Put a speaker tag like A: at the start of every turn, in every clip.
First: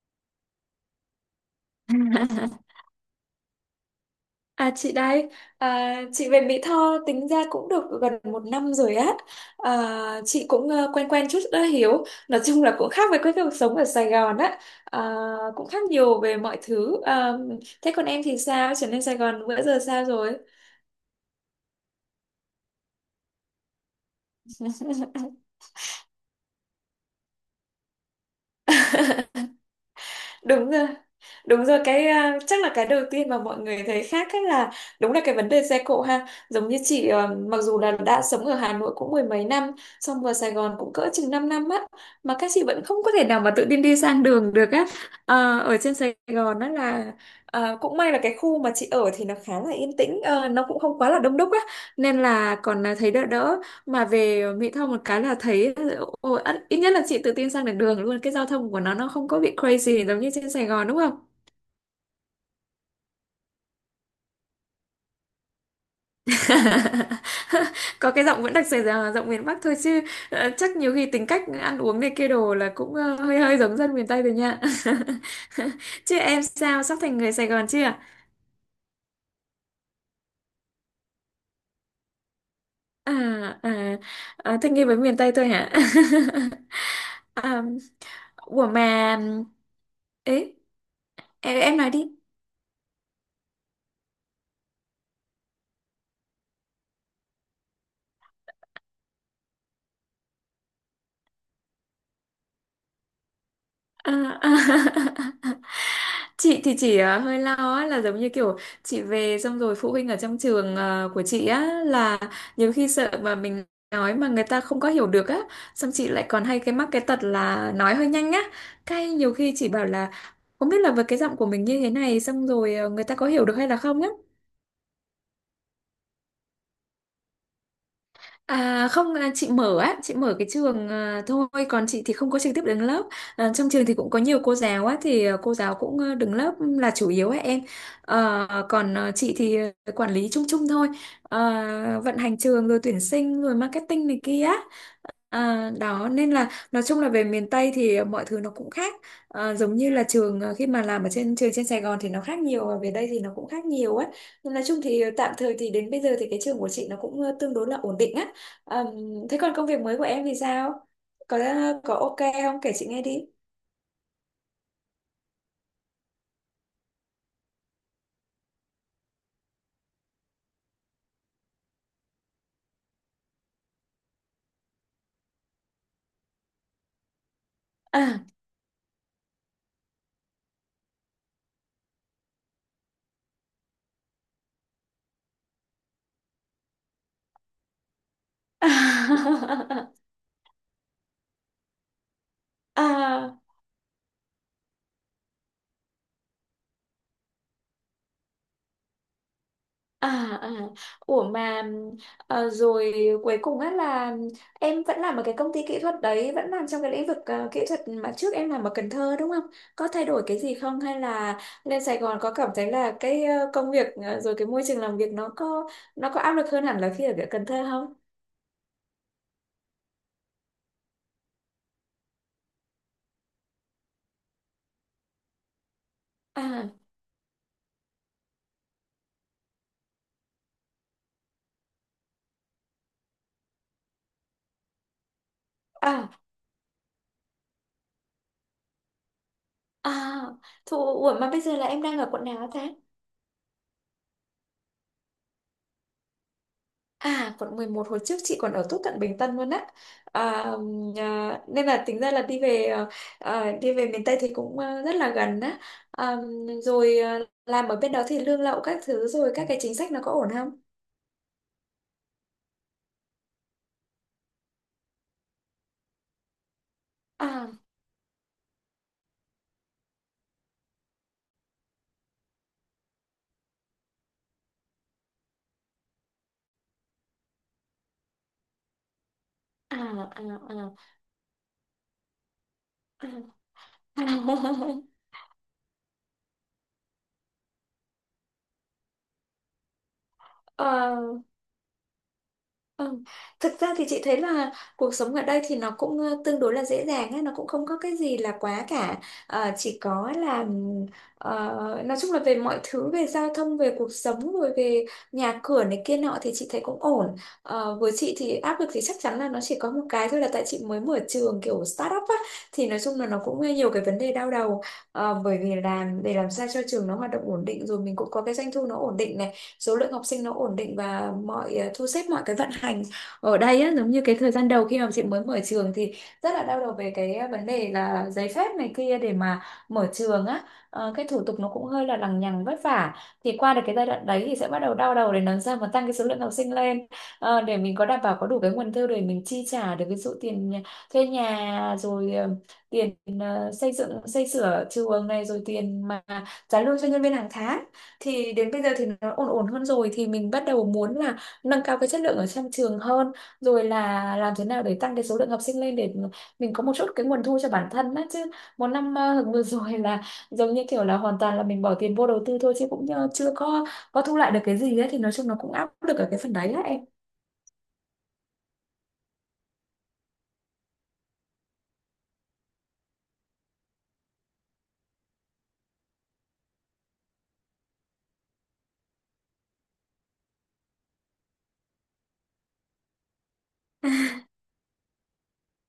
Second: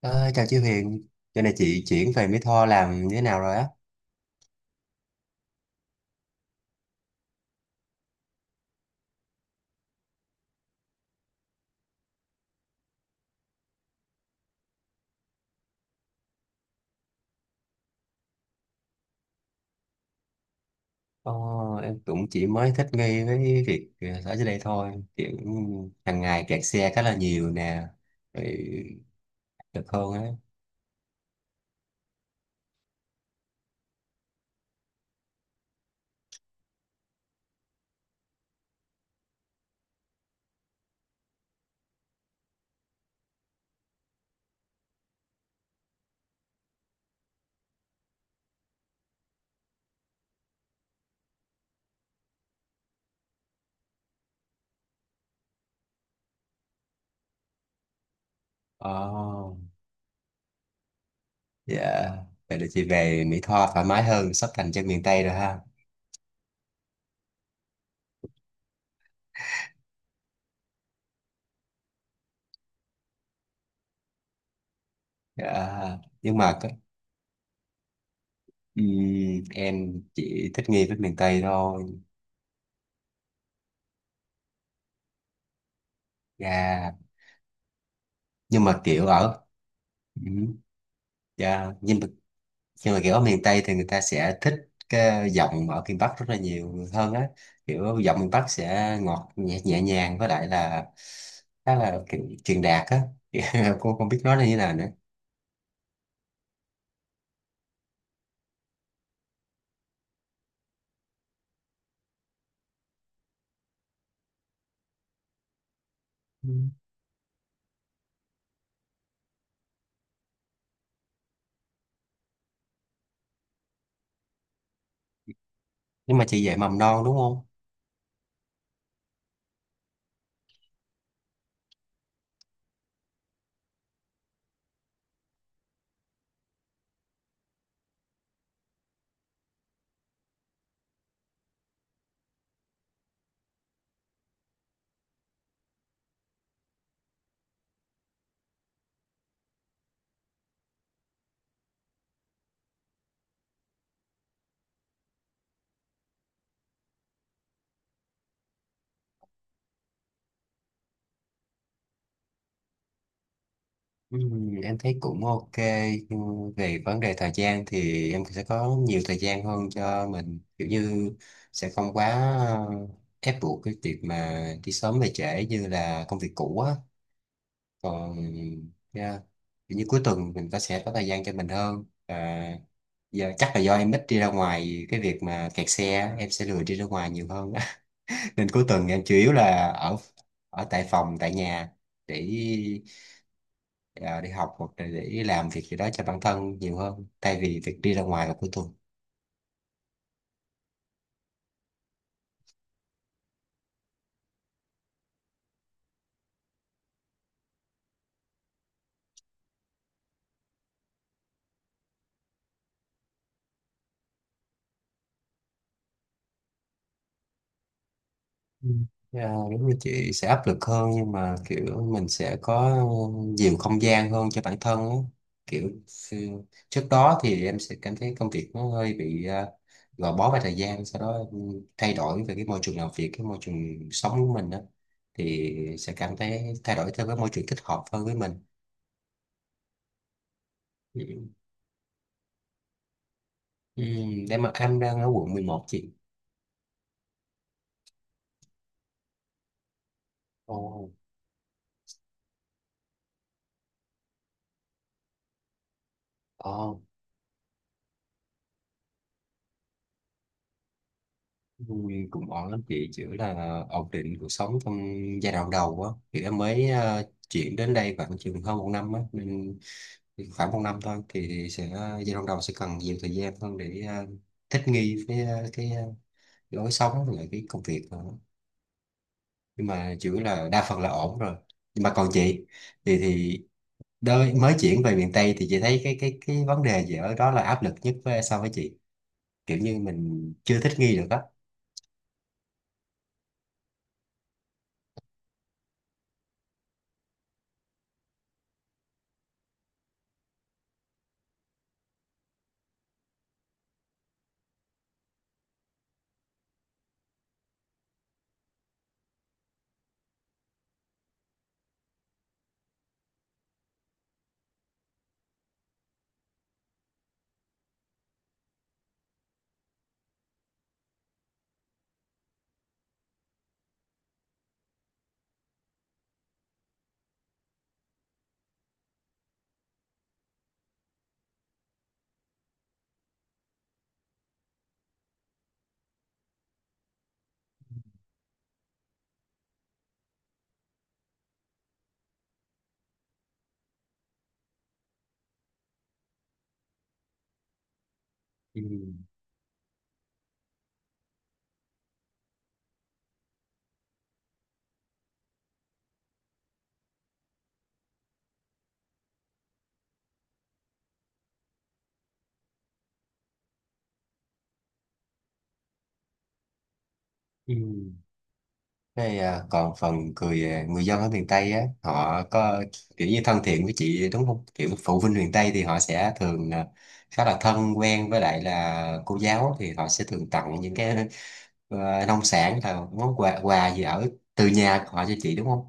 A: Ờ, chào chị Huyền, giờ này chị chuyển về Mỹ Tho làm như thế nào rồi á?
B: À, chị đây, chị về Mỹ Tho tính ra cũng được gần một năm rồi á. À, chị cũng quen quen chút đã hiểu. Nói chung là cũng khác với cái cuộc sống ở Sài Gòn á. À, cũng khác nhiều về mọi thứ. À, thế còn em thì sao? Trở lên Sài Gòn bữa giờ sao rồi?
A: Ờ, em cũng chỉ mới thích nghi với việc ở dưới đây thôi, kiểu hàng ngày kẹt xe khá là nhiều nè, rồi được hơn á.
B: Đúng rồi. Đúng rồi chắc là cái đầu tiên mà mọi người thấy khác ấy là đúng là cái vấn đề xe cộ ha. Giống như chị mặc dù là đã sống ở Hà Nội cũng mười mấy năm, xong vào Sài Gòn cũng cỡ chừng 5 năm á mà các chị vẫn không có thể nào mà tự tin đi sang đường được á. Ờ, ở trên Sài Gòn đó là cũng may là cái khu mà chị ở thì nó khá là yên tĩnh, nó cũng không quá là đông đúc á nên là còn thấy đỡ đỡ mà về Mỹ Tho một cái là thấy ôi, ít ít nhất là chị tự tin sang được đường luôn, cái giao thông của
A: Ờ,
B: nó không có bị crazy giống như trên Sài Gòn đúng không.
A: dạ, vậy là chị về Mỹ Tho thoải mái hơn, sắp thành chân miền Tây rồi ha.
B: Có cái giọng vẫn đặc Sài Gòn, giọng miền Bắc thôi chứ chắc nhiều khi tính cách ăn uống này kia đồ là cũng hơi hơi giống dân miền Tây rồi nha.
A: Dạ,
B: Chứ
A: nhưng
B: em
A: mà
B: sao, sắp thành người Sài Gòn chưa à?
A: em chỉ thích nghi với miền Tây thôi.
B: À, à thích nghi với miền Tây thôi hả?
A: Dạ,
B: À,
A: nhưng
B: ủa
A: mà kiểu
B: mà
A: ở,
B: ấy,
A: ừm,
B: em,
A: dạ,
B: em nói
A: nhưng mà
B: đi.
A: nhưng mà kiểu ở miền Tây thì người ta sẽ thích cái giọng ở miền Bắc rất là nhiều hơn á, kiểu giọng miền Bắc sẽ ngọt nhẹ, nhẹ nhàng, với lại là khá là kiểu truyền đạt á. Cô không biết nói
B: À,
A: là
B: à.
A: như nào nữa.
B: Chị thì chỉ hơi lo á, là giống như kiểu chị về xong rồi phụ huynh ở trong trường của chị á là nhiều khi sợ mà mình nói mà người ta không có hiểu được á, xong chị lại còn
A: Ừ,
B: hay mắc cái tật là nói hơi nhanh á, cái nhiều khi chị bảo là không biết là với cái giọng của mình như thế này xong rồi người ta có hiểu được hay là không á.
A: nhưng mà chị dạy mầm non đúng không?
B: À, không à, chị mở á, chị mở cái trường thôi, còn chị thì không có trực tiếp đứng lớp. À, trong trường thì cũng có nhiều cô giáo á, thì cô giáo cũng đứng lớp là chủ yếu á em. Ờ, còn chị thì quản lý chung chung thôi. Ờ, vận hành trường rồi tuyển sinh rồi marketing này kia. À, đó nên là nói chung là về miền Tây thì mọi thứ nó cũng khác. À, giống như là trường khi mà làm ở trên trường trên Sài Gòn thì nó khác nhiều, và về đây thì nó cũng khác nhiều ấy. Nhưng nói chung thì tạm thời thì đến bây giờ thì cái trường của chị nó cũng tương đối là ổn định á. À, thế còn công việc mới của em thì sao, có có ok không, kể chị nghe đi.
A: ừ, em thấy cũng ok. Ừ, về vấn đề thời gian thì em sẽ có nhiều thời gian hơn cho mình, kiểu như sẽ không quá ờ, ép buộc cái việc mà đi sớm về trễ như là công việc cũ á. Còn
B: À,
A: yeah, kiểu như cuối tuần mình có sẽ có thời gian cho mình hơn à, giờ chắc là do em ít đi ra ngoài, cái việc mà kẹt xe á, em sẽ lười đi ra ngoài nhiều hơn. Nên cuối tuần em chủ yếu là ở ở tại phòng tại nhà để
B: à.
A: đi học hoặc là để làm việc gì đó cho bản thân nhiều hơn thay vì việc đi ra ngoài vào cuối tuần.
B: À, à. Ủa mà rồi cuối cùng á là em vẫn làm ở cái công ty kỹ thuật đấy, vẫn làm trong cái lĩnh vực kỹ thuật mà trước em làm ở Cần Thơ đúng không? Có thay đổi cái gì không, hay là lên Sài Gòn có cảm thấy là cái công việc rồi cái môi trường làm việc nó có áp lực hơn hẳn là khi ở Cần Thơ không?
A: Ừ. Dạ, đúng là chị sẽ áp lực hơn, nhưng mà kiểu mình sẽ có nhiều không gian hơn cho bản thân á. Kiểu ừ,
B: À,
A: trước đó thì em sẽ cảm thấy công việc nó hơi bị gò bó về thời gian. Sau đó thay đổi về cái môi trường làm việc, cái môi trường sống của mình á thì sẽ
B: à,
A: cảm thấy thay đổi theo cái môi trường thích hợp hơn với mình.
B: à Thụ, ủa mà
A: Ừ.
B: bây giờ là em đang ở quận nào hả ta?
A: Ừ, em đang ở quận 11 chị.
B: À, quận 11, hồi trước chị còn ở tốt cận Bình Tân luôn á. À,
A: Ồ,
B: à, nên là tính ra là đi về đi về miền Tây thì cũng rất là gần á. À,
A: oh,
B: rồi làm ở bên đó thì lương lậu các thứ rồi các cái chính sách nó có ổn không?
A: vui cũng ổn lắm chị, chỉ là ổn định cuộc sống trong giai đoạn đầu á thì em mới
B: À,
A: chuyển đến đây khoảng chừng hơn 1 năm á nên khoảng 1 năm thôi thì sẽ, giai đoạn đầu sẽ cần nhiều thời gian hơn để thích nghi với lối sống và lại cái công việc nữa. Nhưng
B: à,
A: mà chủ yếu là đa
B: à,
A: phần là ổn rồi. Nhưng mà còn chị thì
B: à,
A: mới chuyển về miền Tây thì chị thấy cái vấn đề gì ở đó là áp lực nhất với so với chị, kiểu như mình chưa thích nghi
B: à.
A: được á.
B: Ừ. Thực ra thì chị thấy là cuộc sống ở đây thì nó cũng tương đối là dễ dàng ấy, nó cũng không có cái gì là quá cả. Ờ, chỉ có là nói chung là về mọi thứ, về giao thông, về cuộc sống, rồi về nhà cửa này kia nọ thì chị thấy cũng ổn. Ờ, với chị thì áp lực thì chắc chắn là nó chỉ có một cái thôi, là tại chị mới mở trường kiểu startup á thì nói chung là nó cũng nhiều cái vấn đề đau đầu. Ờ, bởi vì là để làm sao cho trường nó hoạt động ổn định, rồi mình cũng có cái doanh thu nó ổn định này, số lượng học sinh nó ổn định, và mọi thu xếp mọi cái vận hành ở đây á, giống như cái thời gian đầu khi mà chị mới mở trường thì rất là đau đầu về cái vấn đề là giấy phép này kia để mà mở trường á. Ờ, cái thủ tục nó cũng hơi là lằng nhằng vất vả, thì qua được cái giai đoạn đấy thì sẽ bắt đầu đau đầu để làm sao mà tăng cái số lượng học sinh lên. Ờ, để mình có đảm bảo, có đủ cái nguồn thu để mình chi trả được, ví dụ tiền nhà- thuê nhà rồi tiền xây dựng xây sửa trường này, rồi tiền mà trả lương cho nhân viên hàng tháng. Thì đến
A: Ừ.
B: bây giờ thì nó ổn ổn hơn rồi thì mình bắt đầu muốn là nâng cao cái chất lượng ở trong trường hơn, rồi là làm thế nào để tăng cái số lượng học sinh lên để mình có một chút cái nguồn thu cho bản thân á, chứ một năm vừa rồi là giống như kiểu là hoàn toàn là mình bỏ tiền vô đầu tư thôi, chứ cũng chưa có có thu lại được cái gì ấy, thì nói chung nó cũng áp lực ở cái phần đấy á em.
A: Ừ. Thế, à, còn phần người dân ở miền Tây á, họ có kiểu như thân thiện với chị đúng không? Kiểu phụ huynh miền Tây thì họ sẽ thường à, khá là thân quen, với lại là cô giáo thì họ sẽ thường tặng những cái nông sản hay là món quà quà gì ở từ nhà của họ cho chị đúng không?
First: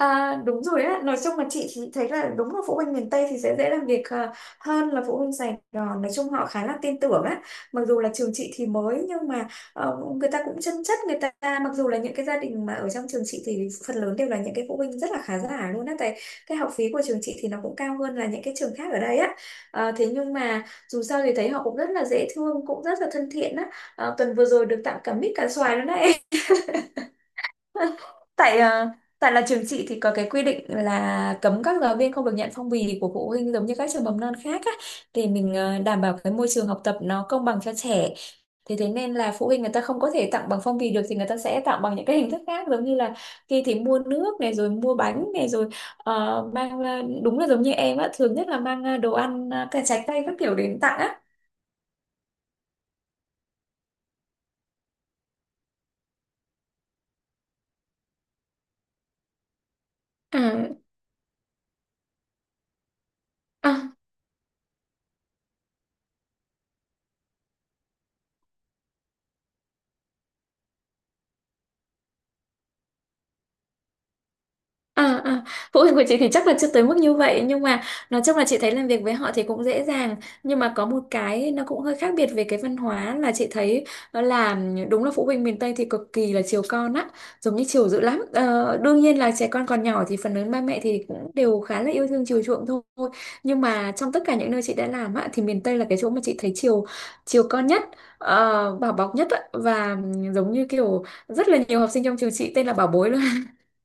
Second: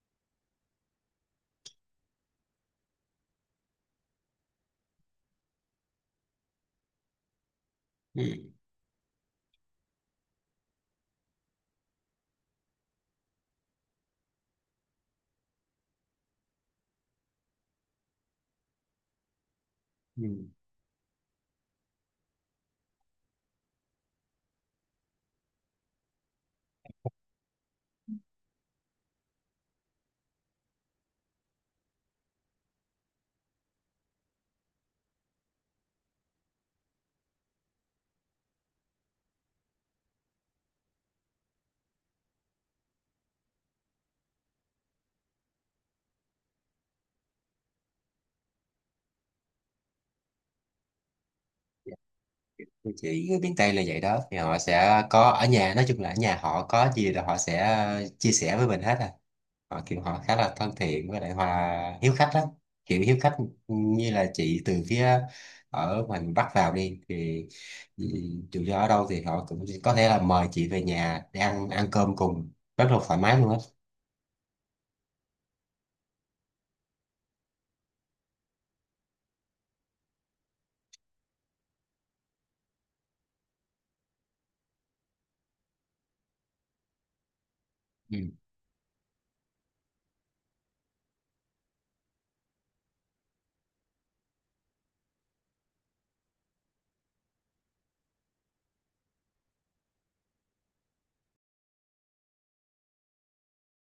B: À, đúng rồi á, nói chung là chị thì thấy là đúng là phụ huynh miền Tây thì sẽ dễ làm việc hơn là phụ huynh Sài Gòn, nói chung họ khá là tin tưởng á, mặc dù là trường
A: Ừ.
B: chị thì mới, nhưng mà người ta cũng chân chất. Người ta mặc dù là những cái gia đình mà ở trong trường chị thì phần lớn đều là những cái phụ huynh rất là khá giả luôn á, tại cái học phí của trường chị thì nó cũng cao hơn là những cái trường khác ở đây á. Ờ, thế nhưng
A: Ừ.
B: mà dù sao thì thấy họ cũng rất là dễ thương, cũng rất là thân thiện á. Ờ, tuần vừa rồi được tặng cả mít cả xoài luôn đấy. Tại tại là trường chị thì có cái quy định là cấm các giáo viên không được nhận phong bì của phụ huynh giống như các trường mầm non khác á, để mình đảm bảo cái môi trường học tập nó công bằng cho trẻ. Thế Thế nên là phụ huynh người ta không có thể tặng bằng phong bì được thì người ta sẽ tặng bằng những cái hình thức khác, giống như là khi thì mua nước này rồi mua bánh này rồi mang đúng là giống như em á, thường nhất là mang đồ ăn cả trái cây các kiểu đến tặng á.
A: Dạ. Thì chị miền Tây là vậy đó, thì họ sẽ có ở nhà, nói chung là ở nhà họ có gì là họ sẽ chia sẻ với mình hết à. Họ kiểu họ khá là thân thiện, với lại hòa hiếu khách đó, kiểu hiếu khách.
B: À,
A: Như là chị từ phía ở mình bắt vào đi thì ừ, dù do ở đâu thì họ cũng có thể là mời chị về nhà để ăn ăn cơm cùng, rất là thoải mái luôn á.
B: à, à, phụ huynh của chị thì chắc là chưa tới mức như vậy, nhưng mà nói chung là chị thấy làm việc với họ thì cũng dễ dàng. Nhưng mà có một cái nó cũng hơi khác biệt về cái văn hóa là chị thấy, đó là đúng là phụ huynh miền Tây thì cực kỳ là chiều con á, giống như chiều dữ
A: Ừ.
B: lắm. Ờ, Đương nhiên là trẻ con còn nhỏ thì phần lớn ba mẹ thì cũng đều khá là yêu thương chiều chuộng thôi, nhưng mà trong tất cả những nơi chị đã làm á thì miền Tây là cái chỗ mà chị thấy chiều chiều con nhất, bảo bọc nhất á, và giống như kiểu rất là nhiều học sinh trong trường chị tên là bảo bối,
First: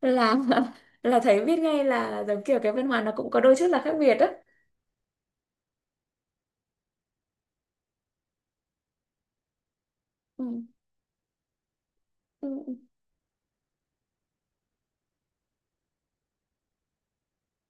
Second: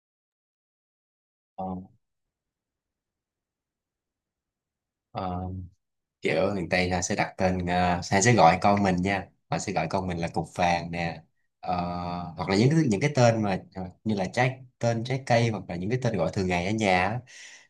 B: là là thấy biết
A: Ờ,
B: ngay là giống kiểu cái văn hóa nó cũng có đôi chút là khác biệt á.
A: ờ, kiểu ở miền Tây là sẽ đặt tên ờ, hay sẽ gọi con mình nha, họ sẽ gọi con mình là cục
B: Ừ.
A: vàng nè. Ờ,
B: Ừ,
A: hoặc là những
B: ừ.
A: cái những cái tên mà như là trái tên trái cây, hoặc là những cái tên gọi thường ngày ở nhà á.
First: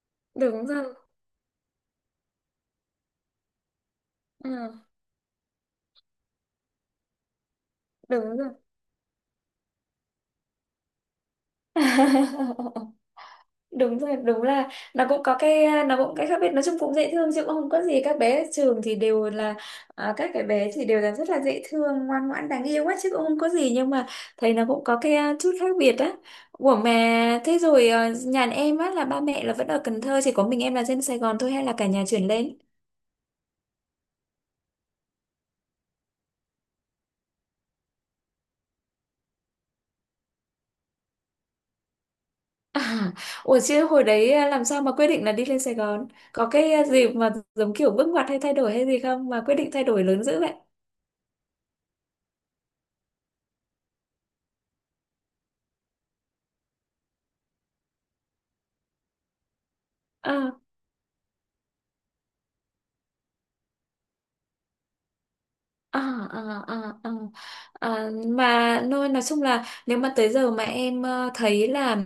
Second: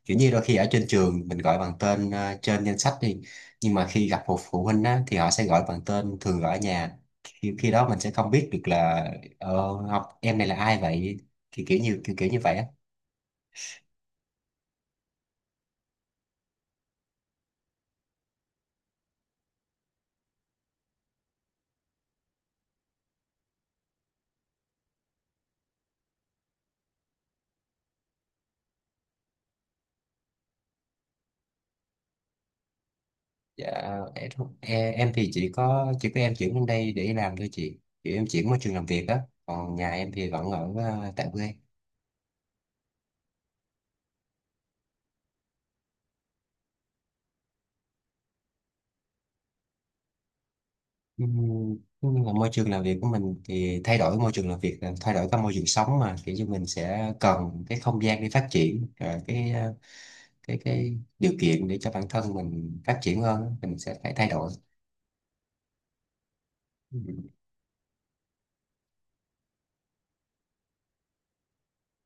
A: Kiểu như đôi khi
B: Đúng
A: ở trên
B: rồi.
A: trường mình gọi bằng tên trên danh sách đi, nhưng mà khi gặp một phụ huynh
B: Ừ.
A: á, thì họ sẽ gọi bằng tên thường gọi ở nhà. Khi đó mình sẽ không
B: Đúng
A: biết
B: rồi.
A: được là học em này là ai vậy. Thì kiểu như kiểu như vậy á.
B: Đúng rồi, đúng là nó cũng cái khác biệt, nói chung cũng dễ thương chứ cũng không có gì. Các cái bé thì đều là rất là dễ thương, ngoan ngoãn, đáng yêu quá chứ cũng không có gì, nhưng mà thấy nó cũng có cái chút khác biệt á. Ủa mà thế rồi nhà em á là ba mẹ là vẫn ở Cần Thơ, chỉ có mình em là dân Sài Gòn thôi hay là cả nhà chuyển lên?
A: Dạ, em thì chỉ có em chuyển lên đây để đi làm thôi chị, kiểu em chuyển môi trường làm việc á. Còn nhà em thì vẫn ở tại quê.
B: À, ủa chứ hồi đấy làm sao mà quyết định là đi lên Sài Gòn? Có cái gì mà giống kiểu bước ngoặt hay thay đổi hay gì không mà quyết định thay đổi lớn dữ vậy?
A: Nhưng mà môi trường làm việc của mình thì thay đổi môi trường làm việc là thay đổi cả môi trường sống mà, kiểu như mình sẽ cần cái không gian để phát triển và cái ờ,
B: À.
A: cái điều kiện để cho bản thân mình phát triển hơn á, mình sẽ phải thay đổi.
B: À, à, à, à.
A: Ừm,
B: À, mà nói chung là nếu mà tới giờ mà em thấy là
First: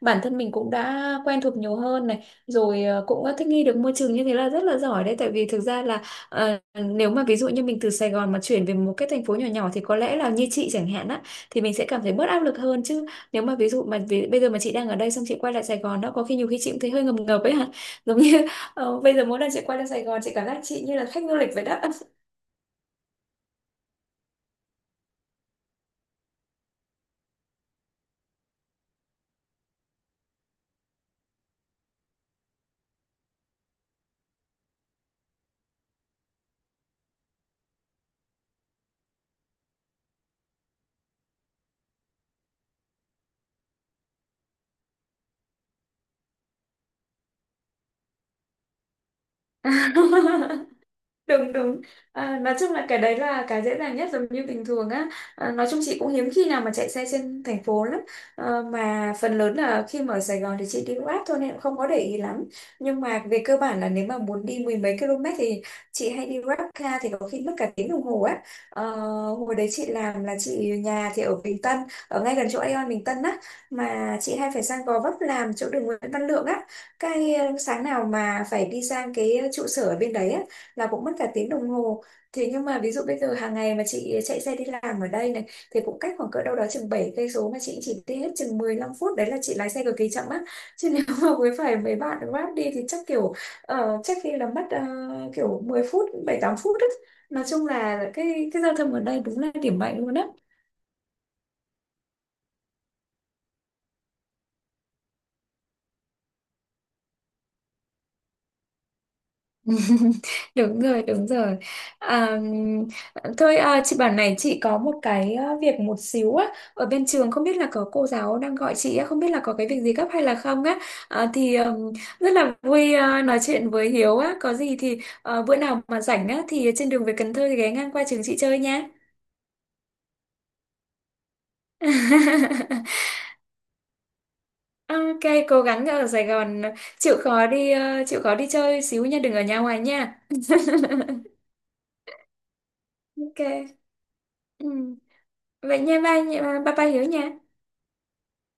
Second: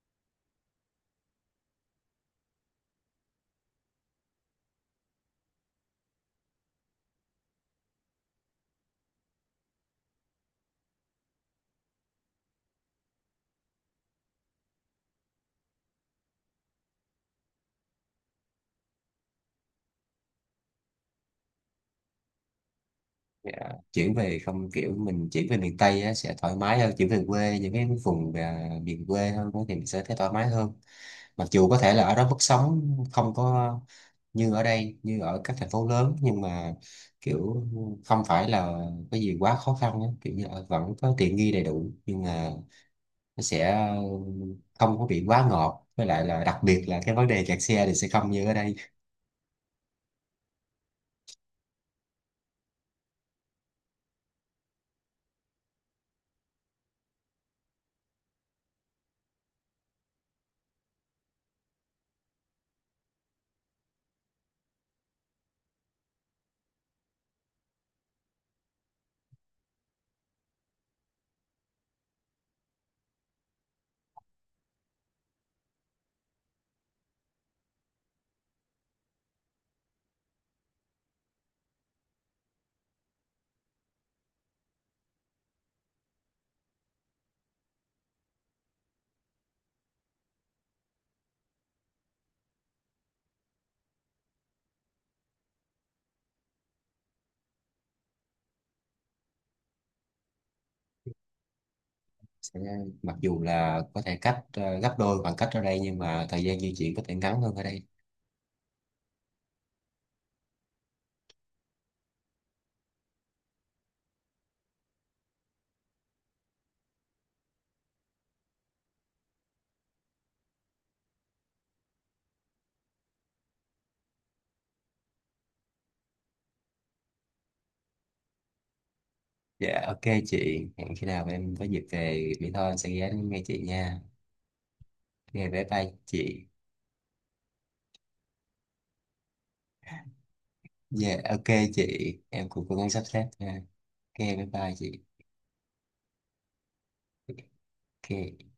B: bản thân mình cũng đã quen thuộc nhiều hơn này rồi, cũng đã thích nghi được môi trường như thế là rất là giỏi đấy, tại vì thực ra là nếu mà ví dụ như mình từ Sài Gòn mà chuyển về một cái thành phố nhỏ nhỏ thì có lẽ là như chị chẳng hạn á, thì mình sẽ cảm thấy bớt áp lực hơn chứ. Nếu mà ví dụ mà vì, bây giờ mà chị đang ở đây xong chị quay lại Sài Gòn đó, có khi nhiều khi chị cũng thấy hơi ngập ngập ấy hả. Giống như bây giờ mỗi lần chị quay lại Sài Gòn chị cảm giác chị như là khách du lịch vậy đó.
A: dạ. Chuyển về không, kiểu mình chuyển về miền Tây á, sẽ thoải mái hơn, chuyển về quê những cái vùng miền quê hơn á thì mình sẽ thấy thoải mái hơn. Mặc dù có thể là ở đó mức sống không có như ở đây, như ở các thành phố lớn, nhưng mà kiểu không phải là cái gì quá khó khăn á. Kiểu như vẫn có tiện nghi đầy đủ nhưng mà nó sẽ không có bị quá ngọt, với lại là đặc biệt là cái vấn đề kẹt xe thì sẽ không như ở đây.
B: Đúng đúng. À, nói chung là cái đấy là cái dễ dàng nhất, giống như bình thường á. À, nói chung chị cũng hiếm khi nào mà chạy xe trên thành phố lắm. Ờ, mà phần lớn là khi mà ở Sài Gòn thì chị đi Grab thôi nên cũng không có để ý lắm, nhưng mà về cơ bản là nếu mà muốn đi mười mấy km thì chị hay đi Grab car thì có khi mất cả tiếng đồng hồ á. Ờ, hồi đấy chị làm là chị nhà thì ở Bình Tân, ở ngay gần chỗ Aeon Bình Tân á, mà chị hay phải sang Gò Vấp làm chỗ đường Nguyễn Văn Lượng á, cái sáng nào mà phải đi sang cái trụ sở ở bên đấy á là cũng mất cả tiếng đồng hồ. Thế nhưng mà ví dụ bây giờ hàng ngày mà chị chạy xe đi làm ở đây này thì cũng cách khoảng cỡ đâu đó chừng 7 cây số mà chị chỉ đi hết chừng 15 phút, đấy là chị lái xe cực kỳ chậm á. Chứ nếu mà với phải mấy bạn Grab đi thì chắc kiểu chắc khi là mất kiểu 10 phút, 7-8 phút á. Nói chung là cái giao thông ở đây đúng là điểm mạnh luôn á.
A: Sẽ mặc dù là có thể cách gấp đôi khoảng cách ở đây nhưng mà thời gian di chuyển có thể ngắn hơn ở đây.
B: Đúng rồi, đúng rồi. À, thôi chị bảo này, chị có một cái việc một xíu á ở bên trường, không biết là có cô giáo đang gọi chị á, không biết là có cái việc gì gấp hay là không á. À, thì rất là vui nói chuyện với Hiếu á, có gì thì bữa nào mà rảnh á thì trên đường về Cần Thơ thì ghé ngang qua trường chị chơi nha.
A: Dạ ok chị, hẹn khi nào em có dịp về Mỹ Tho em sẽ ghé nghe chị nha.
B: Ok.
A: Ok,
B: Cố
A: bye
B: gắng
A: bye
B: ở Sài
A: chị.
B: Gòn, chịu khó đi chơi xíu nha, đừng ở nhà hoài nha.
A: Dạ, ok chị, em cũng cố gắng sắp xếp nha.
B: Ok.
A: Ok, bye bye chị.
B: Ừ. Vậy nha, ba, ba, ba ba hiểu nha.
A: Ok.